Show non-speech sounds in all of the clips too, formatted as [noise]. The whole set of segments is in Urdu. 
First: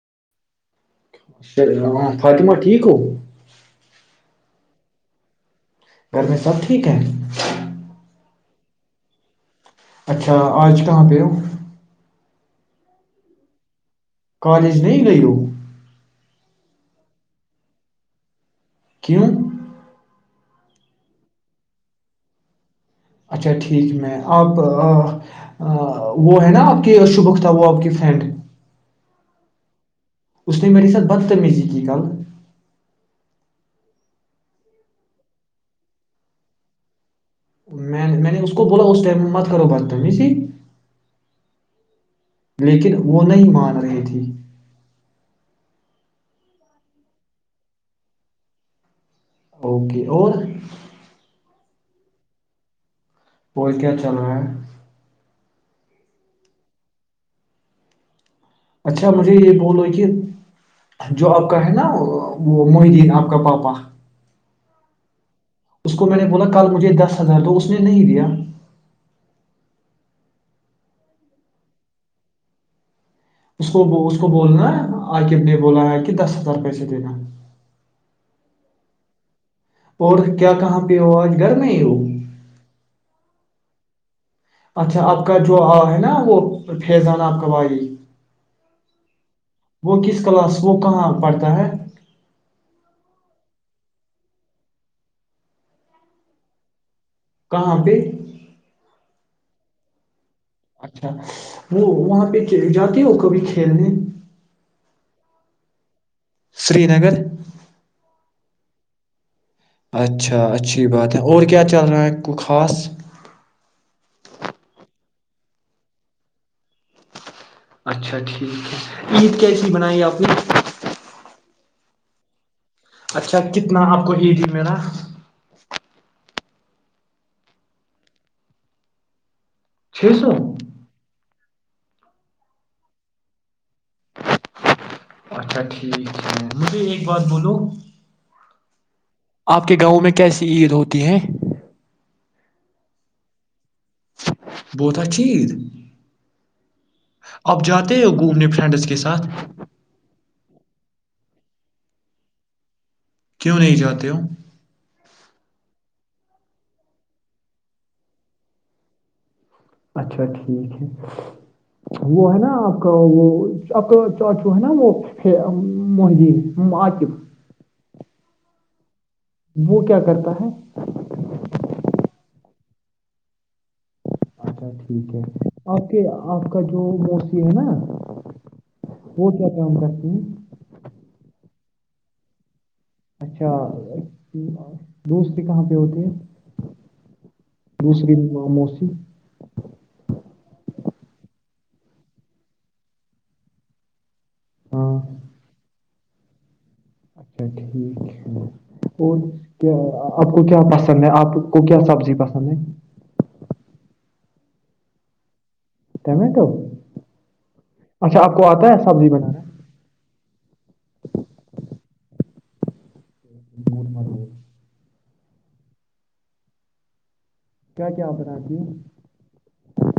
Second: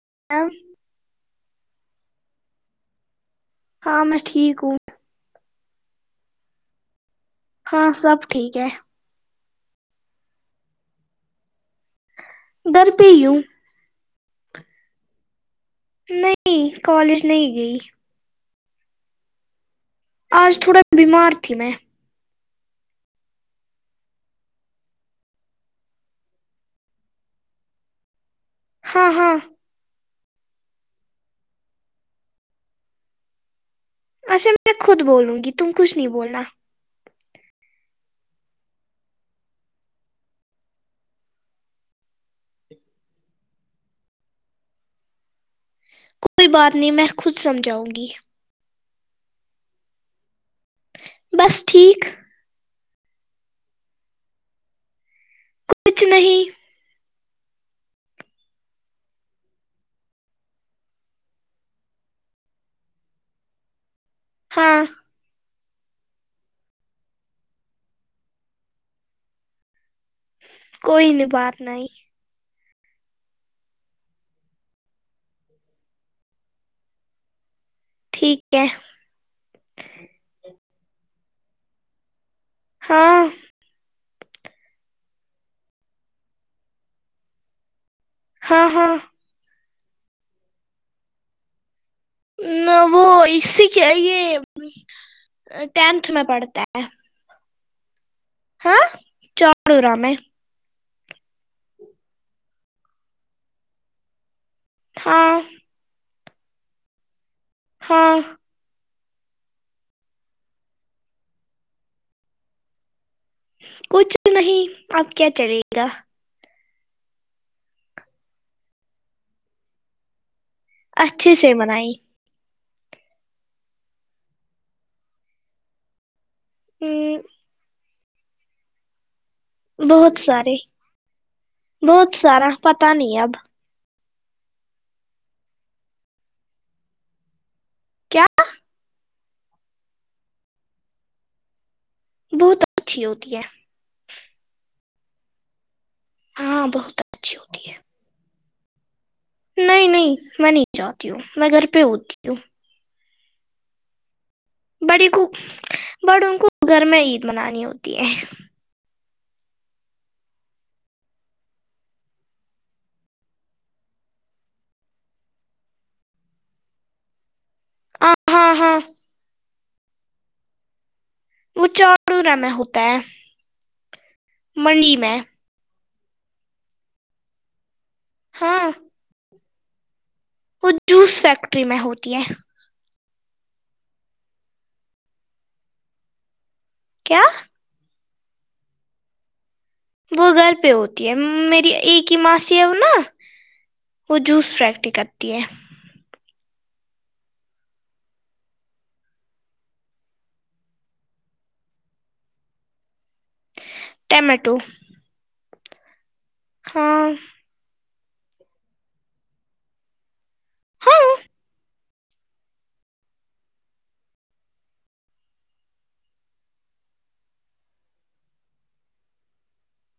[inaudible] ہاں فاطمہ ٹھیک ہو ہاں میں ٹھیک ہوں گھر میں سب ٹھیک ہے ہاں سب ٹھیک ہے اچھا آج کہاں پہ ہ دربو کالج نہیں گ وہ نہیں کالج نہیں گئی کیوں آج تھوڑا بیمار تھی میں اچھا ٹھیک میں آپ وہ ہے نا آپ کی شبختہ وہ آپ کی فرینڈ ہاں ہاں اس نے میرری ساتھ بدتمیزی کی کل اچھا میں خود بولوں گی تم کچھ نہیں بولا میں میں نے اس کو بولا اس ٹائم میں مت کرو باتی ت لیکن وہ نہیں مان رہی تھی کوئی بات نہیں میں خود سمجھاؤں گی اوکے اور بس ٹھیک وہ کیا چل رہا ہے؟ کچھ نہیں اچھا مجھے یہ بولو کہ جو آپ کا ہے نا وہ محدین آپ کا پاپا ہاں اس کو میں نے بولا کل مجھے دس ہزار تو اس نے نہیں دیا کوئی نہیں بات نہیں اس کو اس کو بولنا عقب نے بولا ہے کہ دس ہزار پیسے دینا ٹھیک ہے [unintelligible] اور کیا کہاں ہو آج گھر نہیں ہو ہاں [unintelligible] اچھا آپ کا جو آ ہے نا وہ پیضانا آپ کا بھائی ہاں ہاں [unintelligible] وہ کس کلاس وہ کہاں پڑھتا ہے وہ اسی کے یہ ٹینتھ میں پڑھتا ہے [unintelligible] کہاں پہ [unintelligible] ہاں چڑو ر میں [unintelligible] اچھا وہ وہاں پہ چلے جاتے ہو کبھی کھیلنے [unintelligible] ہاں [unintelligible] سری نگر [unintelligible] ہاں [unintelligible] اچھا اچھی بات ہے اور کیا چل رہا ہے کو خاص [unintelligible] کچھ نہیں آپ کیا چلے گا اچھا ٹھیک ہے عید کیسی بنائی آپ نے [unintelligible] اچھے سے منائی [unintelligible] اچھا کتنا آپ کو ایید میرا [unintelligible] ا [inaudible] [unintelligible] چھ بہت سو سارے [unintelligible] بہت سارا پت نہیں اب اچھا ٹھیک ہے مجھے ایک بات بولو [unintelligible] کیا آپ کے گاؤں میں کیسی عید ہوتی ہے [unintelligible] بہت اچھی ہوتی ہے بہتا چٹھییک ہاں بہت اچھی [unintelligible] اب ہوتی جاتے ہو گھومنے پھر [unintelligible] فرینڈس کے ساتھ نہیں نہیں میں نہیں جاہتی ہوں میں گھر پہ اتی ہوں [unintelligible] کیوں نہیں جاتے ہو [unintelligible] بڑی کو بڑوں کو گھر میں عید منانی ہوتی ہے [unintelligible] اچھا ٹھیک ہے وہ ہے نا آپ کا وہ آپ کا جو ہے نا وہ مہدی عقب ہ ہاں ہاں [unintelligible] وہ کیا کرتا ہے [unintelligible] وہ چاروں رم ہوتا ہے [unintelligible] اچھا منڈی ٹھیک میں ہے [unintelligible] کہ آپ کا جو موسی ہے نا [unintelligible] ہاں [unintelligible] وہ کیا کام کرتی ہ ہیں وہ جوس فیکٹری میں ہوتی ہے [unintelligible] اچھا دوست کہاں پہ ہوتے ہیں کیا [unintelligible] دوسری ماں موسی [unintelligible] وہ گھر پہ ہوتی ہے میری ایک ہی ماسی ہے وہ نا وہ جوس فریکٹری ہاں کرتی ہے [unintelligible] [unintelligible] ٹمٹو [unintelligible] کیم تو [unintelligible] اچھا آپ کو آتا ہے سبزی بنانا [unintelligible] ہاں [unintelligible] [unintelligible]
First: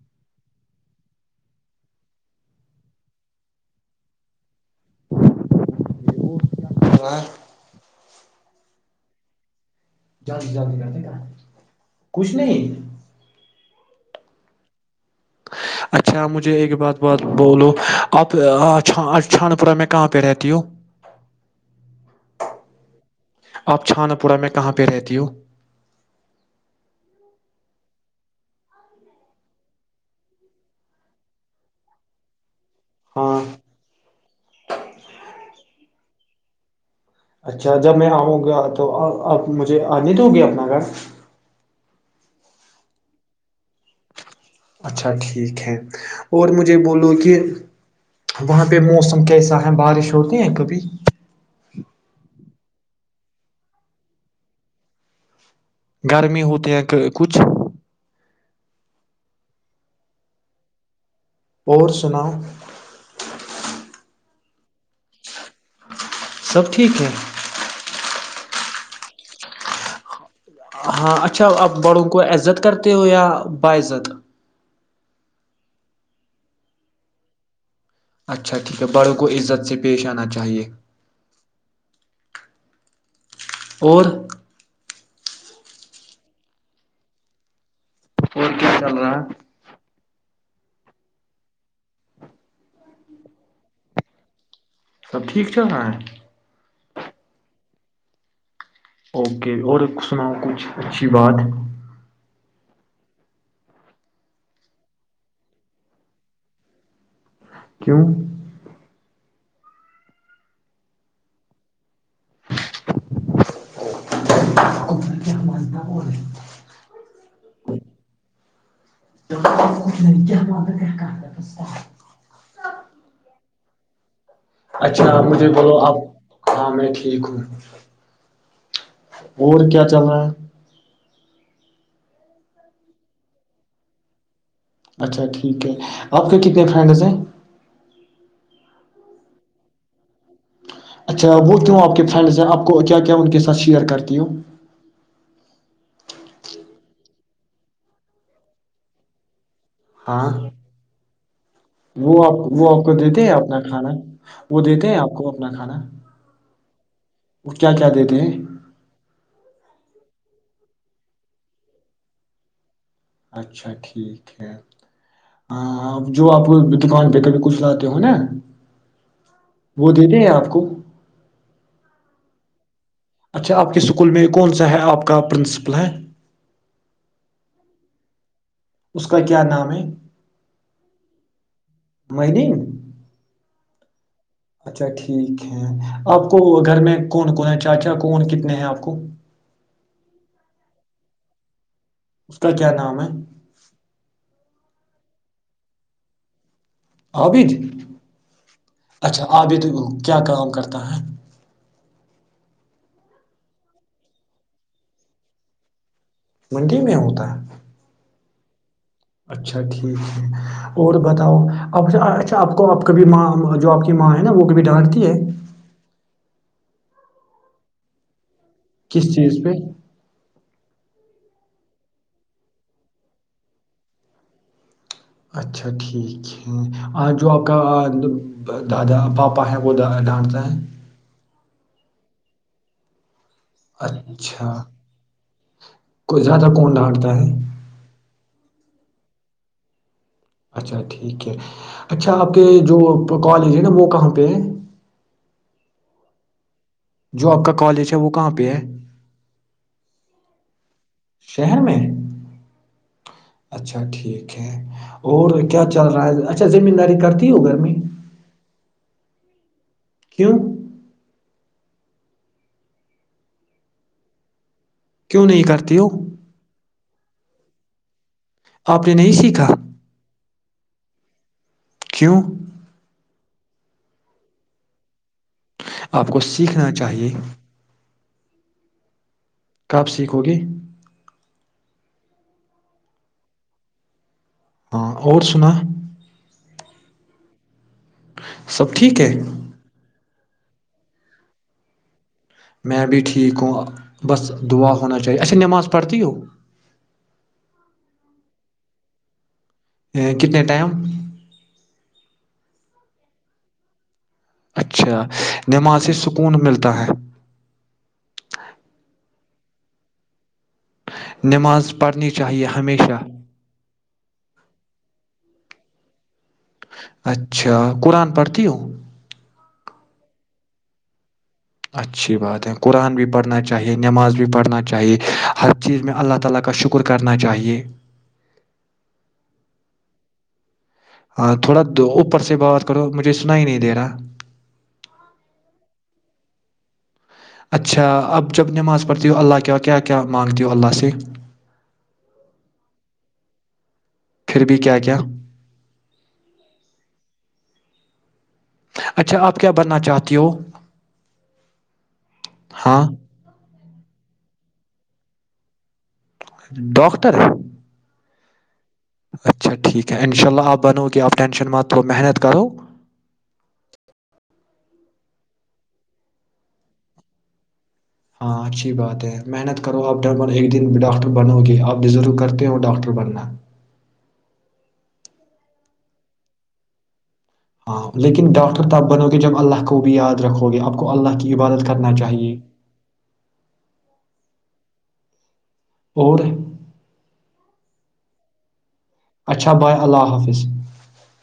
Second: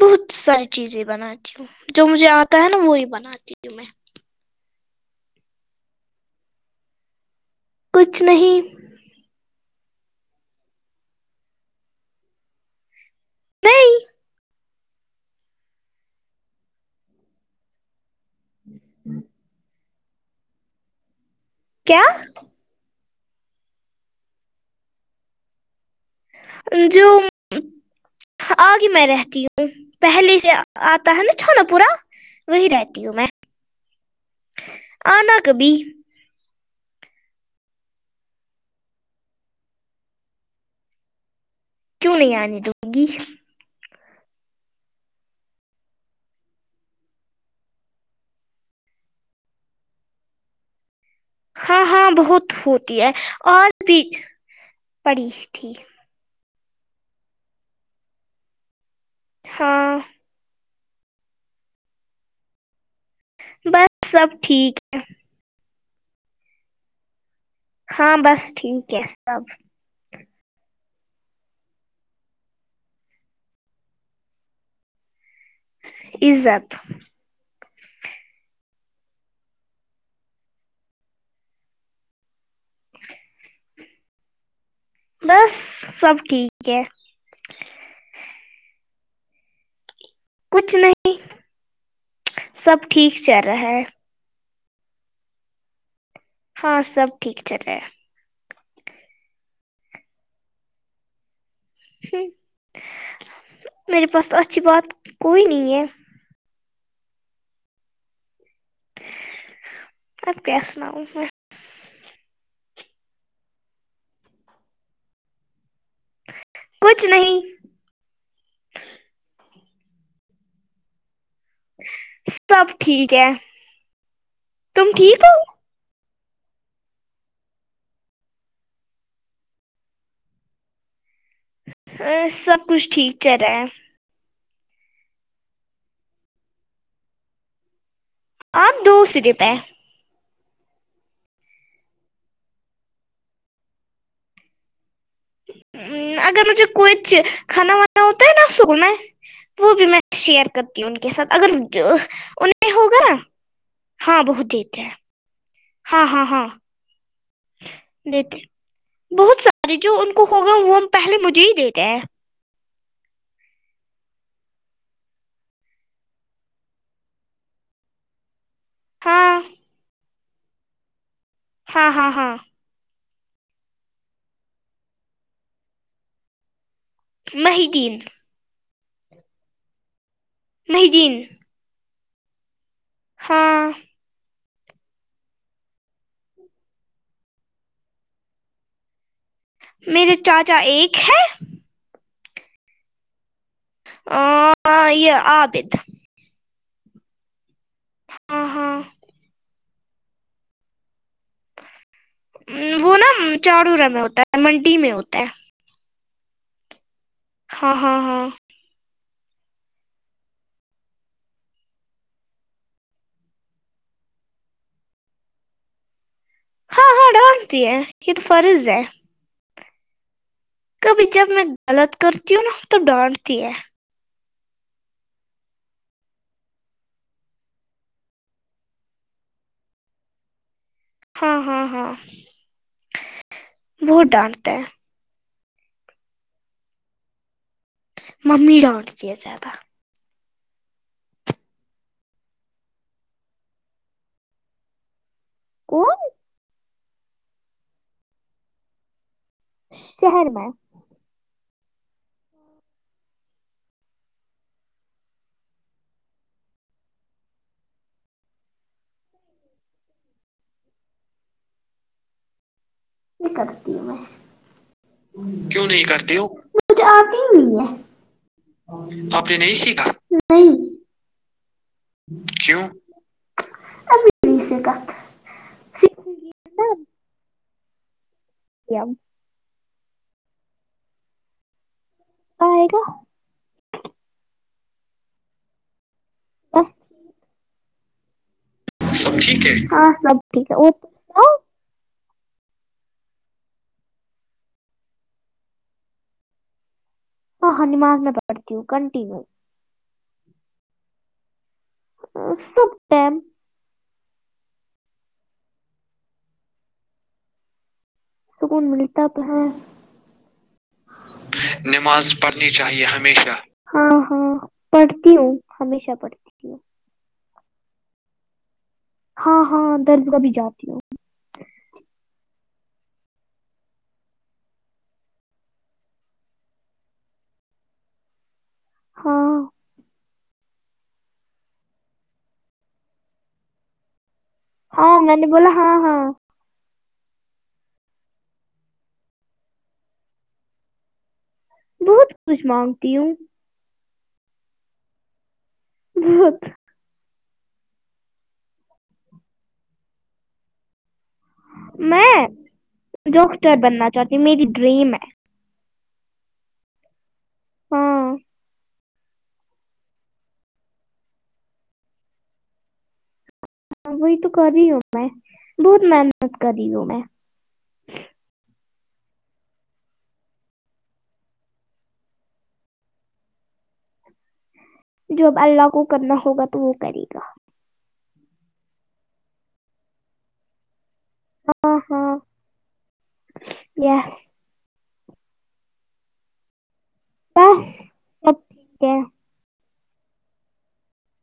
بہت ساری چیزیں بناتی ہوں جو مجھے آتا ہے نا وہی بناتی ہوں میں [unintelligible] کچھ نہیں [unintelligible] نہیں اچھا مجھے ایک بات بولو آپ چھان پورہ میں کہاںہ پے رہتی ہو کیا آپ چھا نہ پورا میں کہاں پے رہتی ہوں جو آگے میں رہتی ہوں پہلے سے آتا ہے نا چھوناپورا وہی رہتی ہوں میں ہاں آنا کبھی اچھا جب میں آؤں گا تو اپ مجھے آنے دو گی اپنا گھر کیوں نہیں آنی د گی اچھا ٹھیک ہے اور مجھے بولو کہ وہاں پہ موسم کیسا ہے بارش ہوتی ہیں کبھی ہاں ہاں بہت ہوتی ہے آج بھی پڑی تھی گرمی ہوتی ہیں کچھ ہاں اور سناؤ بس سب ٹھیک ہے سب ٹھیک ہے ہاں بس ٹھیک ہے سب ہاں اچھا آپ بڑوں کو عزت کرتے ہو یا باعزت عزت اچھا ٹھیک ہے بڑوں کو عزت سے پیش آنا چاہیے اور بس سب ٹھیک ہے اور کیا چل رہا کچھ نہیں سب ٹھیک چل رہا ہے سب ٹھیک چل رہا ہے ہاں سب ٹھیک چلے ہے اوکے اور سناؤ کچھ اچھی بات ہ میرے پاس تو اچھی بات کوئی نہیں ہے کیوںہ آپ کیا سناؤ میں [inaudible] [unintelligible] کچھ نہیں [unintelligible] [unintelligible] سب ٹھیک ہے تم اچھا ٹھیک مجھے بولو آپ ہاں میں ٹھیک ہوں اور کیا چل رہا ہے ا سب کچھ ٹھیک چل رہا ہے اچھا ٹھیک ہے آپ کے کتنے فرینڈز ہیں آ دو صرف ہے اچھا وہ کیوں آپ کے فرینڈس ہیں آپ کو کیا کیا ان کے ساتھ شیئر کرتی ہوں ہ اگر مجھے کوئیچ کھانا وانا ہوتا ہے نا سک میں وہ بھی میں ہاں شیئر کرتی ہوں ان کے ساتھ اگر وہ آپ وہ انہیں آپ کو ہوگا نا دیتے ہیں اپنا کھانا ہاں بت وہ دیتے ہیں آپ کو اپنا کھانا ہاں ہاں ہاں وہ کیا کیا دیتے ہیں؟ ارے جو ان کو ہوگا وہ ہم پہلے مجھے ہی دیتے ہیں اچھا ٹھیک ہے جو آپ دکان پہ کبھی کچھ لاتے ہو نا ہاں وہت دتے ہیں آپ کو ہاں ہاں ہاں اچھا آپ کے اسکول میں کون سا ہے آپ کا پرنسپل ہے ماہیدین اس کا کیا نام ہے؟ مہدین مین ہاں اچھا ٹھیک ہے آپ کو گھر میں کون کون ہے چاچا کون کتنے ہیں آپ کو میرے چاچا ایک ہیں اس کا کیا نام ہے آ یہ عابد ہابد ہاں ہاں اچھا آب بھی تو کیا کام کرتا ہے وہ نا چاارور میں ہوتا ہے منڈی میں ہوتا ہے منڈی میں ہوتا ہے ہاں ہاں ہاں اچھا ٹھیک ہے اور بتاؤ آپ اچھا آپ کو آپ کاب ماں جو آپ کی ماں ہے نا وہ کبھی ڈانٹتی ہے ہاں ہ ڈامتی ہے فرض ہے کس چیز پہ کبھی جب میں غلط کرتی ہوں نا تو ڈانٹتی ہے اچھا ٹھیک ہے جو آپ کا دادا پاپا ہیں وہ ڈھانٹتا ہے ہاں ہاں ہاں بہت اچھا ڈانٹتا ہے کوئی زیادہ کون ڈھاٹتا ہے ممی ڈونٹتی ہے زیادہ اچھا ٹھیک ہے اچھا آپ کے جو کالج ہے نا وہ کہاں پہ ہے کون جو آپ کا کالج ہے وہ کہاں پہ ہے شہر میں شہر میں اچھا ٹھیک ہے اور کیا چل رہا ہے اچھا زمین داری کرتی ہو گھر میں کیوں یہ کرتی ہوں میں کیوں نہیں کرتے ہو آپ [inaudible] اپنے نہیں سیکھا نہیں [unintelligible] کیوں [unintelligible] اب سے سے کت [unintelligible] آپ کو سیکھنا چاہیے ؤ [unintelligible] کاپ سیکھو گی آئے گا [unintelligible] ہاں اور سنا بس ٹھیک سب ٹھیک ہے ہاں سب ٹھیک ہے اور تس سناؤ میں بھی ٹھیک ہوں بس دعا ہونا چاہیے ایسے نماز پڑھتی ہو ہاں ہاں نماز میں پڑھتی ہوں کنٹینیو کتنے ٹائم اسٹم اچھا نماز سے سکون ملتا ہے سکون ملتا کہاں [unintelligible] نماز پڑھنی چاہیے ہمیشہ ہاں ہاںڑ تی ہمیشہ پڑتی اچھا قرآن پڑھتی ہوں ہاں ہاں درزگہ بھی جاتی ہ اچھی بات ہے قرآن بھی پڑھنا چاہیے نماز بھی پڑھنا چاہیے ہر چیز میں اللہ تعالی کا شکر کرنا چاہیے ہاں ہاں تھوڑا اوپر سے بات کرو مجھے سنا ہی نہیں دے رہا ہاں میں نے بولا ہاں ہاں اچھا اب جب نماز پڑھتی ہو اللہ کیا کیا کیا مانگتی ہو اللہ سے بہت کچھ مانگتی ہوں پھر بھی کیا کیا؟ بہت اچھا آپ کیا بننا چاہتی ہو میں ہاں ڈاکٹر بننا تھا جات میری ڈریم ہے ڈاکٹر ہاں اچھا ٹھیک ہے انشاء اللہ آپ بنو کہ آپ ٹینشن م تو محنت کرو ہاں وہی تو کر رہی ہوں میں بہت محنت کر رہی ہوں میں ہاں اچھی بات ہے محنت کرو آپ ڈ ایک دن ڈاکٹر بنو گے آپ ڈ ر کرتے ہو ڈاکٹر بننا جو اب اللہ کو کرنا ہوگا تو وہ کرے گا ہاں لیکن ڈاکٹر تب بنو گے جب اللہ کو بھی یاد رکھو گے اب اللہ کی عبادت ہاں کرنا ہاں چاہیے یس اور س سب ہے اچھا ب اللہ حافظ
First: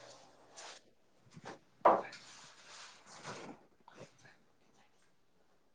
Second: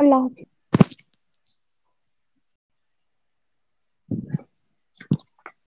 اللہ حافظ ا [inaudible] [inaudible]